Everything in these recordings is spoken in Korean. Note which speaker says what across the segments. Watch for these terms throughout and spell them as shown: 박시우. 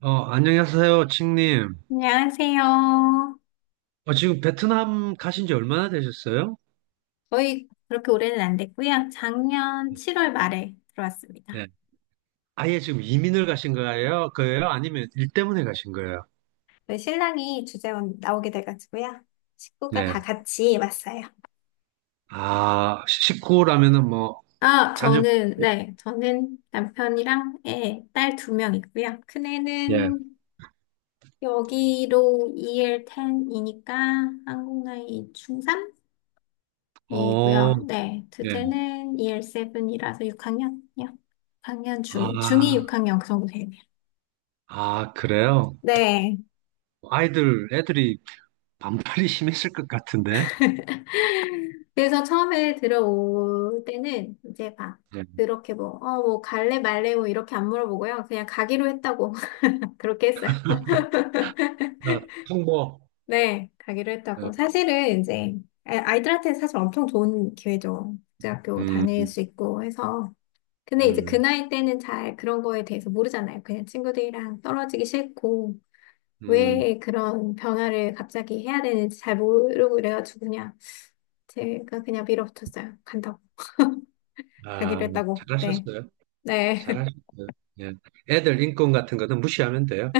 Speaker 1: 안녕하세요, 칭님.
Speaker 2: 안녕하세요.
Speaker 1: 지금 베트남 가신 지 얼마나 되셨어요?
Speaker 2: 거의 그렇게 오래는 안 됐고요. 작년 7월 말에 들어왔습니다.
Speaker 1: 네. 아예 지금 이민을 가신 거예요? 그예요? 아니면 일 때문에 가신 거예요?
Speaker 2: 저희 신랑이 주재원 나오게 돼가지고요. 식구가
Speaker 1: 네.
Speaker 2: 다 같이 왔어요.
Speaker 1: 아, 식구라면은 뭐,
Speaker 2: 아,
Speaker 1: 자녀,
Speaker 2: 저는, 네, 저는 남편이랑 애, 딸 두 명 있고요.
Speaker 1: 예.
Speaker 2: 큰애는 여기로 EL10이니까 한국 나이
Speaker 1: 어,
Speaker 2: 중3이고요. 네,
Speaker 1: 예.
Speaker 2: 둘째는 EL7이라서 6학년이요. 6학년 중2, 중2
Speaker 1: 아,
Speaker 2: 6학년 그 정도 되네요.
Speaker 1: 아, 그래요?
Speaker 2: 네.
Speaker 1: 아이들, 애들이 반팔이 심했을 것 같은데.
Speaker 2: 그래서 처음에 들어올 때는 이제 막
Speaker 1: 예.
Speaker 2: 그렇게 뭐, 뭐 갈래 말래 뭐 이렇게 안 물어보고요. 그냥 가기로 했다고 그렇게 했어요.
Speaker 1: 아, 통보.
Speaker 2: 네, 가기로
Speaker 1: 어,
Speaker 2: 했다고. 사실은 이제 아이들한테 사실 엄청 좋은 기회죠. 국제학교 다닐
Speaker 1: 음,
Speaker 2: 수 있고 해서. 근데 이제 그
Speaker 1: 음,
Speaker 2: 나이 때는 잘 그런 거에 대해서 모르잖아요. 그냥 친구들이랑 떨어지기 싫고
Speaker 1: 음.
Speaker 2: 왜 그런 변화를 갑자기 해야 되는지 잘 모르고 그래가지고 그냥 제가 그냥 밀어붙였어요. 간다고. 가기로
Speaker 1: 아,
Speaker 2: 했다고. 네.
Speaker 1: 잘하셨어요.
Speaker 2: 네.
Speaker 1: 잘할 수 있어요. 예. 애들 인권 같은 거는 무시하면 돼요.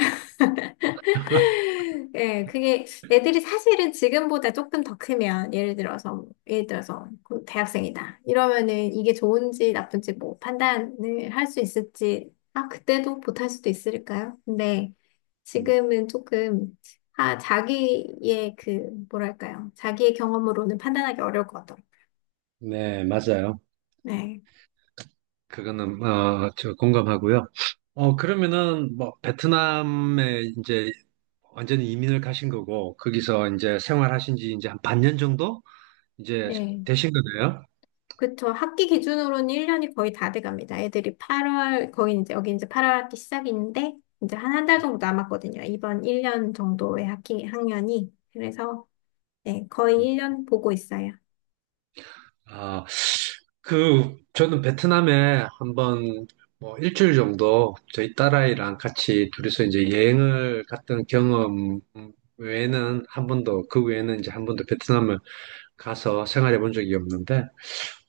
Speaker 2: 예, 그게 애들이 사실은 지금보다 조금 더 크면 예를 들어서 뭐, 예를 들어서 그 대학생이다 이러면은 이게 좋은지 나쁜지 뭐 판단을 할 수 있을지 아 그때도 못할 수도 있을까요? 근데
Speaker 1: 음.
Speaker 2: 지금은 조금 아 자기의 그 뭐랄까요 자기의 경험으로는 판단하기 어려울 것 같아요.
Speaker 1: 네, 맞아요.
Speaker 2: 네,
Speaker 1: 그거는 저 공감하고요. 그러면은 뭐 베트남에 이제 완전히 이민을 가신 거고 거기서 이제 생활하신 지 이제 한 반년 정도 이제
Speaker 2: 예.
Speaker 1: 되신 거네요.
Speaker 2: 그쵸. 학기 기준으로는 1년이 거의 다 돼갑니다. 애들이 8월, 거의 이제, 여기 이제 8월 학기 시작인데, 이제 한 한 달 정도 남았거든요. 이번 1년 정도의 학기, 학년이. 그래서, 네, 거의
Speaker 1: 음.
Speaker 2: 1년 보고 있어요.
Speaker 1: 아, 그, 저는 베트남에 한번 뭐 일주일 정도 저희 딸아이랑 같이 둘이서 이제 여행을 갔던 경험 외에는 한 번도, 그 외에는 이제 한 번도 베트남을 가서 생활해 본 적이 없는데,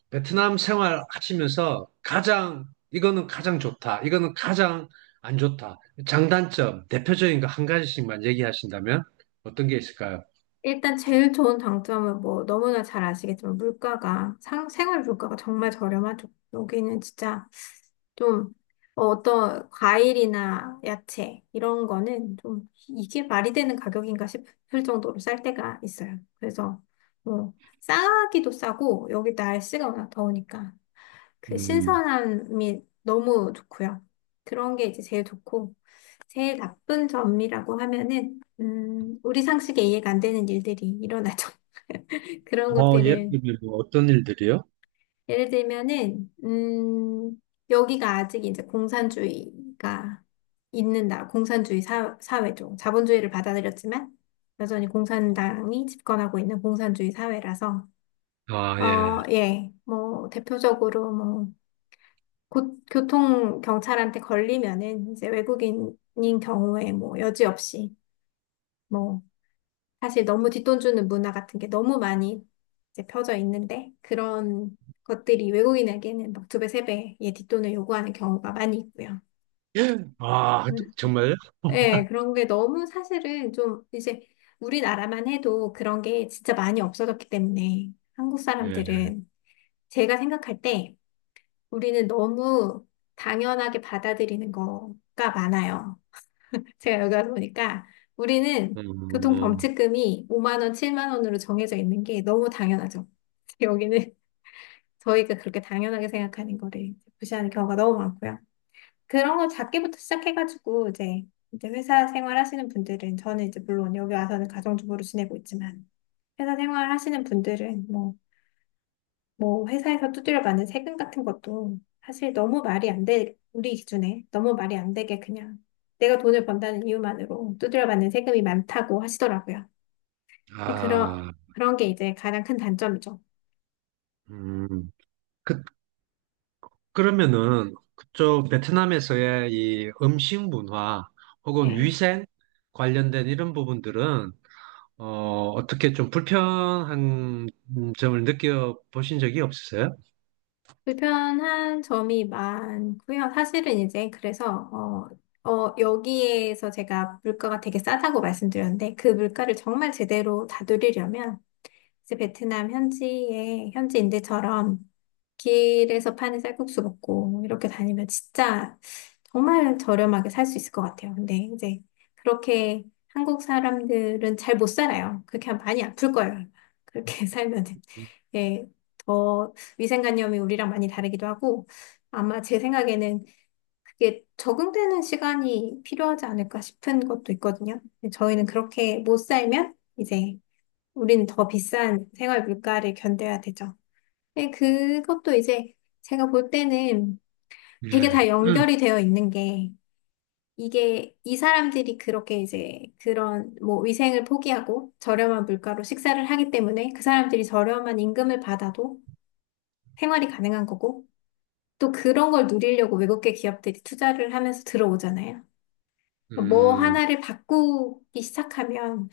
Speaker 1: 베트남 생활 하시면서 가장, 이거는 가장 좋다, 이거는 가장 안 좋다, 장단점, 대표적인 거 한 가지씩만 얘기하신다면 어떤 게 있을까요?
Speaker 2: 일단 제일 좋은 장점은 뭐, 너무나 잘 아시겠지만, 물가가, 상, 생활 물가가 정말 저렴하죠. 여기는 진짜 좀 어떤 과일이나 야채 이런 거는 좀 이게 말이 되는 가격인가 싶을 정도로 쌀 때가 있어요. 그래서 뭐 싸기도 싸고 여기 날씨가 워낙 더우니까 그
Speaker 1: 음,
Speaker 2: 신선함이 너무 좋고요. 그런 게 이제 제일 좋고 제일 나쁜 점이라고 하면은 우리 상식에 이해가 안 되는 일들이 일어나죠. 그런
Speaker 1: 예를
Speaker 2: 것들을
Speaker 1: 들면 뭐 어떤 일들이요?
Speaker 2: 예를 들면은, 여기가 아직 이제 공산주의가 있는 나라, 공산주의 사, 사회죠. 자본주의를 받아들였지만, 여전히 공산당이 집권하고 있는 공산주의 사회라서,
Speaker 1: 아, 예.
Speaker 2: 예, 뭐, 대표적으로 뭐, 고, 교통 경찰한테 걸리면은, 이제 외국인인 경우에 뭐, 여지없이, 뭐, 사실 너무 뒷돈 주는 문화 같은 게 너무 많이 이제 펴져 있는데 그런 것들이 외국인에게는 막 두 배, 세 배의 뒷돈을 요구하는 경우가 많이 있고요.
Speaker 1: 아,
Speaker 2: 음.
Speaker 1: 정말?
Speaker 2: 네, 그런 게 너무 사실은 좀 이제 우리나라만 해도 그런 게 진짜 많이 없어졌기 때문에 한국
Speaker 1: 예.
Speaker 2: 사람들은 제가 생각할 때 우리는 너무 당연하게 받아들이는 거가 많아요. 제가 여기 와서 보니까 우리는
Speaker 1: 음,
Speaker 2: 교통범칙금이 5만 원, 7만 원으로 정해져 있는 게 너무 당연하죠. 여기는 저희가 그렇게 당연하게 생각하는 거를 무시하는 경우가 너무 많고요. 그런 거 작게부터 시작해가지고 이제 이제 회사 생활하시는 분들은 저는 이제 물론 여기 와서는 가정주부로 지내고 있지만 회사 생활하시는 분들은 뭐 회사에서 두드려 맞는 세금 같은 것도 사실 너무 말이 안 돼, 우리 기준에 너무 말이 안 되게 그냥 내가 돈을 번다는 이유만으로 두드려 맞는 세금이 많다고 하시더라고요. 그런,
Speaker 1: 아,
Speaker 2: 그런 게 이제 가장 큰 단점이죠.
Speaker 1: 음. 그, 그러면은, 그쪽 베트남에서의 이 음식 문화 혹은
Speaker 2: 네.
Speaker 1: 위생 관련된 이런 부분들은, 어, 어떻게 좀 불편한 점을 느껴보신 적이 없으세요?
Speaker 2: 불편한 점이 많고요. 사실은 이제 그래서 여기에서 제가 물가가 되게 싸다고 말씀드렸는데 그 물가를 정말 제대로 다스리려면 그래서 베트남 현지에 현지인들처럼 길에서 파는 쌀국수 먹고 이렇게 다니면 진짜 정말 저렴하게 살 수 있을 것 같아요. 근데 이제 그렇게 한국 사람들은 잘 못 살아요. 그렇게 하면 많이 아플 거예요. 그렇게 살면은. 예, 더 위생관념이 우리랑 많이 다르기도 하고 아마 제 생각에는 그게 적응되는 시간이 필요하지 않을까 싶은 것도 있거든요. 근데 저희는 그렇게 못 살면 이제 우린 더 비싼 생활 물가를 견뎌야 되죠. 예, 그것도 이제 제가 볼 때는 되게
Speaker 1: 예.
Speaker 2: 다
Speaker 1: 음,
Speaker 2: 연결이 되어 있는 게 이게 이 사람들이 그렇게 이제 그런 뭐 위생을 포기하고 저렴한 물가로 식사를 하기 때문에 그 사람들이 저렴한 임금을 받아도 생활이 가능한 거고 또 그런 걸 누리려고 외국계 기업들이 투자를 하면서 들어오잖아요. 뭐
Speaker 1: 음,
Speaker 2: 하나를 바꾸기 시작하면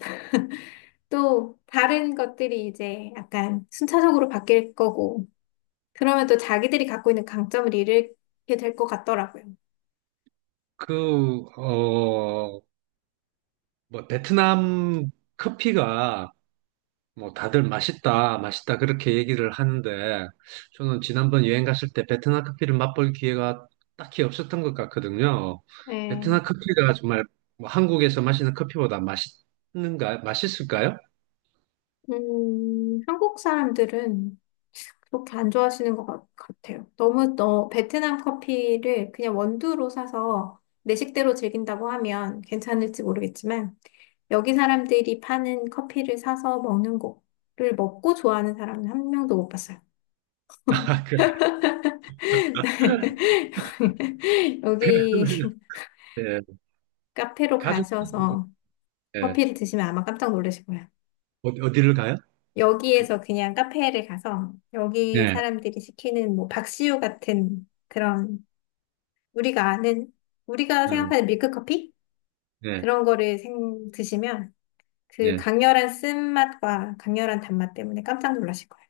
Speaker 2: 또 다른 것들이 이제 약간 순차적으로 바뀔 거고 그러면 또 자기들이 갖고 있는 강점을 잃게 될 것 같더라고요.
Speaker 1: 그, 뭐, 베트남 커피가 뭐 다들 맛있다, 맛있다 그렇게 얘기를 하는데 저는 지난번 여행 갔을 때 베트남 커피를 맛볼 기회가 딱히 없었던 것 같거든요.
Speaker 2: 네.
Speaker 1: 베트남 커피가 정말 뭐 한국에서 마시는 커피보다 맛있는가, 맛있을까요?
Speaker 2: 한국 사람들은 그렇게 안 좋아하시는 것 같아요. 너무 너 베트남 커피를 그냥 원두로 사서 내 식대로 즐긴다고 하면 괜찮을지 모르겠지만 여기 사람들이 파는 커피를 사서 먹는 거를 먹고 좋아하는 사람은 한 명도 못 봤어요.
Speaker 1: 아, 그래.
Speaker 2: 여기
Speaker 1: 예.
Speaker 2: 카페로
Speaker 1: 가족,
Speaker 2: 가셔서
Speaker 1: 예.
Speaker 2: 커피를 드시면 아마 깜짝 놀라실 거예요.
Speaker 1: 어디를 가요? 그-
Speaker 2: 여기에서 그냥 카페를 가서 여기
Speaker 1: 예.
Speaker 2: 사람들이 시키는 뭐 박시우 같은 그런 우리가 아는 우리가
Speaker 1: 음,
Speaker 2: 생각하는 밀크커피
Speaker 1: 예.
Speaker 2: 그런 거를 드시면 그
Speaker 1: 예.
Speaker 2: 강렬한 쓴맛과 강렬한 단맛 때문에 깜짝 놀라실 거예요.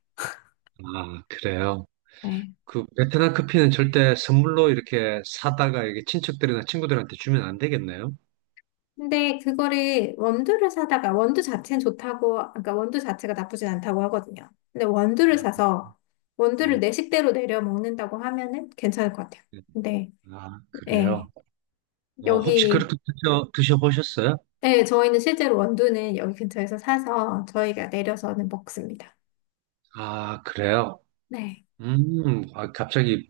Speaker 1: 아, 그래요.
Speaker 2: 네.
Speaker 1: 그 베트남 커피는 절대 선물로 이렇게 사다가 이게 친척들이나 친구들한테 주면 안 되겠네요.
Speaker 2: 근데 그거를 원두를 사다가 원두 자체는 좋다고 그러니까 원두 자체가 나쁘진 않다고 하거든요. 근데 원두를
Speaker 1: 아,
Speaker 2: 사서 원두를 내 식대로 내려 먹는다고 하면은 괜찮을 것 같아요.
Speaker 1: 예.
Speaker 2: 근데
Speaker 1: 아,
Speaker 2: 네
Speaker 1: 그래요? 혹시
Speaker 2: 여기
Speaker 1: 그렇게 드셔보셨어요?
Speaker 2: 네, 저희는 실제로 원두는 여기 근처에서 사서 저희가 내려서는 먹습니다.
Speaker 1: 아, 그래요?
Speaker 2: 네.
Speaker 1: 아, 갑자기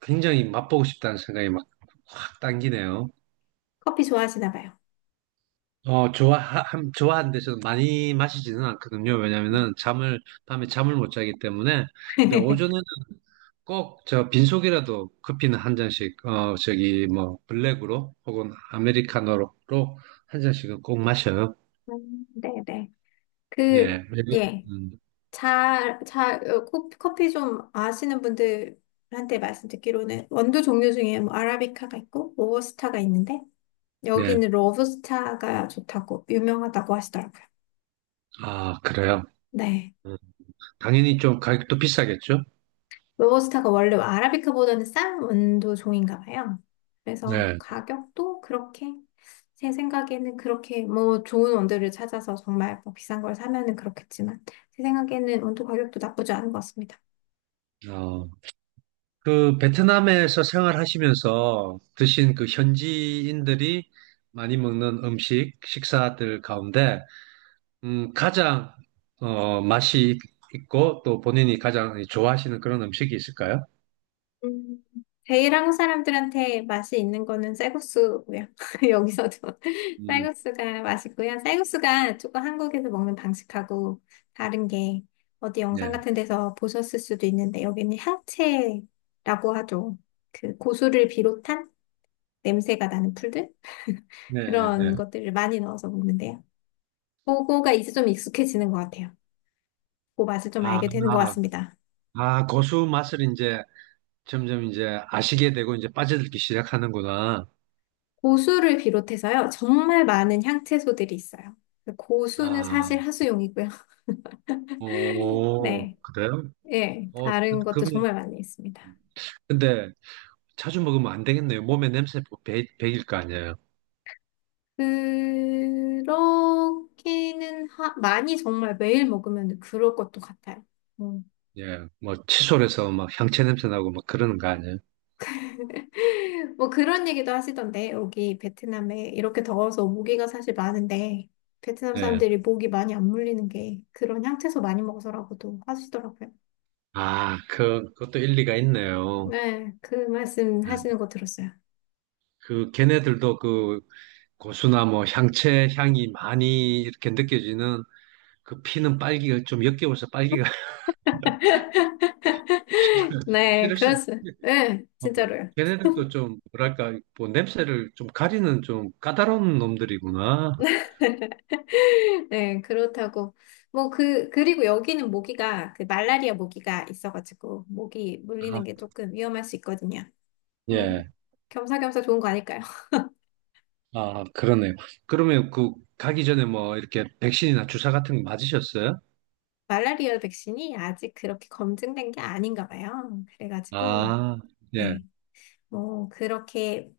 Speaker 1: 굉장히 맛보고 싶다는 생각이 막 확 당기네요.
Speaker 2: 커피 좋아하시나 봐요.
Speaker 1: 좋아하는데 저는 많이 마시지는 않거든요.
Speaker 2: 음.
Speaker 1: 왜냐면은 밤에 잠을 못 자기 때문에. 근데 오전에는 꼭 저 빈속이라도 커피는 한 잔씩, 저기 뭐 블랙으로 혹은 아메리카노로 한 잔씩은 꼭 마셔요.
Speaker 2: 네네. 그,
Speaker 1: 예.
Speaker 2: 예.
Speaker 1: 음,
Speaker 2: 커피 좀 아시는 분들한테 말씀 듣기로는 원두 종류 중에 뭐 아라비카가 있고 로부스타가 있는데
Speaker 1: 예.
Speaker 2: 여기는 로부스타가 좋다고 유명하다고 하시더라고요.
Speaker 1: 아, 그래요?
Speaker 2: 네.
Speaker 1: 음. 당연히 좀 가격도 비싸겠죠?
Speaker 2: 로버스타가 원래 아라비카보다는 싼 원두 종인가 봐요. 그래서
Speaker 1: 네.
Speaker 2: 가격도 그렇게 제 생각에는 그렇게 뭐 좋은 원두를 찾아서 정말 뭐 비싼 걸 사면은 그렇겠지만 제 생각에는 원두 가격도 나쁘지 않은 것 같습니다.
Speaker 1: 어, 그 베트남에서 생활하시면서 드신 그 현지인들이 많이 먹는 음식, 식사들 가운데 가장 맛이 있고 또 본인이 가장 좋아하시는 그런 음식이 있을까요?
Speaker 2: 음, 제일 한국 사람들한테 맛이 있는 거는 쌀국수고요. 여기서도
Speaker 1: 음,
Speaker 2: 쌀국수가 맛있고요. 쌀국수가 조금 한국에서 먹는 방식하고 다른 게 어디 영상
Speaker 1: 네.
Speaker 2: 같은 데서 보셨을 수도 있는데 여기는 향채라고 하죠. 그 고수를 비롯한 냄새가 나는 풀들
Speaker 1: 네,
Speaker 2: 그런
Speaker 1: 네.
Speaker 2: 것들을 많이 넣어서 먹는데요. 그거가 이제 좀 익숙해지는 것 같아요. 그 맛을 좀
Speaker 1: 아,
Speaker 2: 알게 되는 것 같습니다.
Speaker 1: 아, 고수 맛을 이제 점점 이제 아시게 되고 이제 빠져들기 시작하는구나.
Speaker 2: 고수를 비롯해서요, 정말 많은 향채소들이 있어요. 고수는 사실
Speaker 1: 아,
Speaker 2: 하수용이고요.
Speaker 1: 오,
Speaker 2: 네,
Speaker 1: 그래요?
Speaker 2: 예, 다른 것도
Speaker 1: 그러면
Speaker 2: 정말 많이 있습니다.
Speaker 1: 근데 자주 먹으면 안 되겠네요. 몸에 냄새 뭐 배길 거 아니에요.
Speaker 2: 그렇게는 많이 정말 매일 먹으면 그럴 것도 같아요. 음.
Speaker 1: 예, 뭐 칫솔 에서 막 향채 냄새 나고 막 그러는 거 아니에요.
Speaker 2: 뭐 그런 얘기도 하시던데, 여기 베트남에 이렇게 더워서 모기가 사실 많은데, 베트남
Speaker 1: 예.
Speaker 2: 사람들이 모기 많이 안 물리는 게 그런 향채소 많이 먹어서라고도 하시더라고요.
Speaker 1: 아, 그것도 일리가 있네요.
Speaker 2: 네, 그 말씀
Speaker 1: 예.
Speaker 2: 하시는 거 들었어요.
Speaker 1: 그 걔네들도 그 고수나 뭐 향채 향이 많이 이렇게 느껴지는 그 피는 빨기가 좀 역겨워서 빨기가
Speaker 2: 네,
Speaker 1: 싫을 수도
Speaker 2: 그렇습니다. 네,
Speaker 1: 있고
Speaker 2: 진짜로요.
Speaker 1: 걔네들도 좀 뭐랄까 뭐 냄새를 좀 가리는 좀 까다로운 놈들이구나.
Speaker 2: 네, 그렇다고. 뭐, 그리고 여기는 모기가, 그 말라리아 모기가 있어가지고, 모기
Speaker 1: 아,
Speaker 2: 물리는 게 조금 위험할 수 있거든요. 어,
Speaker 1: 예.
Speaker 2: 겸사겸사 좋은 거 아닐까요?
Speaker 1: 아, 그러네요. 그러면 그 가기 전에 뭐 이렇게 백신이나 주사 같은 거 맞으셨어요?
Speaker 2: 말라리아 백신이 아직 그렇게 검증된 게 아닌가 봐요. 그래가지고,
Speaker 1: 아, 예.
Speaker 2: 네, 뭐, 그렇게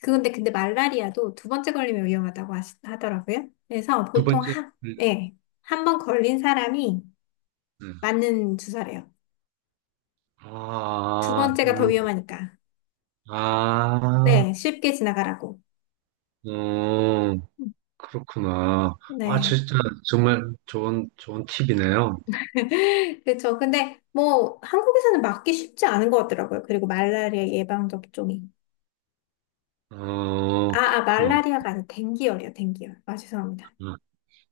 Speaker 2: 그건데 근데 말라리아도 두 번째 걸리면 위험하다고 하더라고요. 그래서
Speaker 1: 두
Speaker 2: 보통
Speaker 1: 번째.
Speaker 2: 한,
Speaker 1: 음,
Speaker 2: 예, 한 번 걸린 사람이
Speaker 1: 음.
Speaker 2: 맞는 주사래요. 두
Speaker 1: 아,
Speaker 2: 번째가 더 위험하니까.
Speaker 1: 아,
Speaker 2: 네, 쉽게 지나가라고.
Speaker 1: 음,
Speaker 2: 음,
Speaker 1: 그렇구나. 아,
Speaker 2: 네.
Speaker 1: 진짜 정말 좋은 좋은 팁이네요.
Speaker 2: 그렇죠. 근데 뭐 한국에서는 맞기 쉽지 않은 것 같더라고요. 그리고 말라리아 예방 접종이. 아, 아,
Speaker 1: 그렇구나.
Speaker 2: 말라리아가 아니라 댕기열이요. 댕기열. 아, 죄송합니다.
Speaker 1: 아,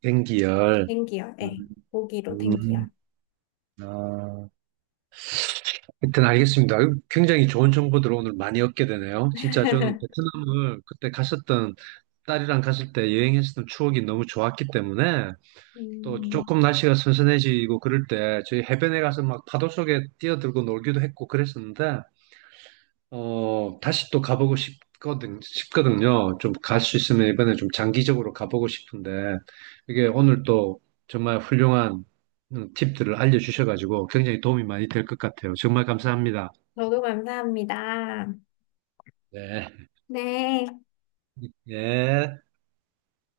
Speaker 1: 땡기열.
Speaker 2: 댕기열. 예.
Speaker 1: 음,
Speaker 2: 모기로
Speaker 1: 음,
Speaker 2: 댕기열.
Speaker 1: 아. 일단 알겠습니다. 아유, 굉장히 좋은 정보들 오늘 많이 얻게 되네요. 진짜 저는 베트남을 그때 갔었던 딸이랑 갔을 때 여행했었던 추억이 너무 좋았기 때문에 또
Speaker 2: 음,
Speaker 1: 조금 날씨가 선선해지고 그럴 때 저희 해변에 가서 막 파도 속에 뛰어들고 놀기도 했고 그랬었는데 다시 또 가보고 싶거든요. 좀 갈 수 있으면 이번에 좀 장기적으로 가보고 싶은데 이게 오늘 또 정말 훌륭한 팁들을 알려주셔가지고 굉장히 도움이 많이 될 것 같아요. 정말 감사합니다.
Speaker 2: 저도 감사합니다.
Speaker 1: 네.
Speaker 2: 네.
Speaker 1: 예.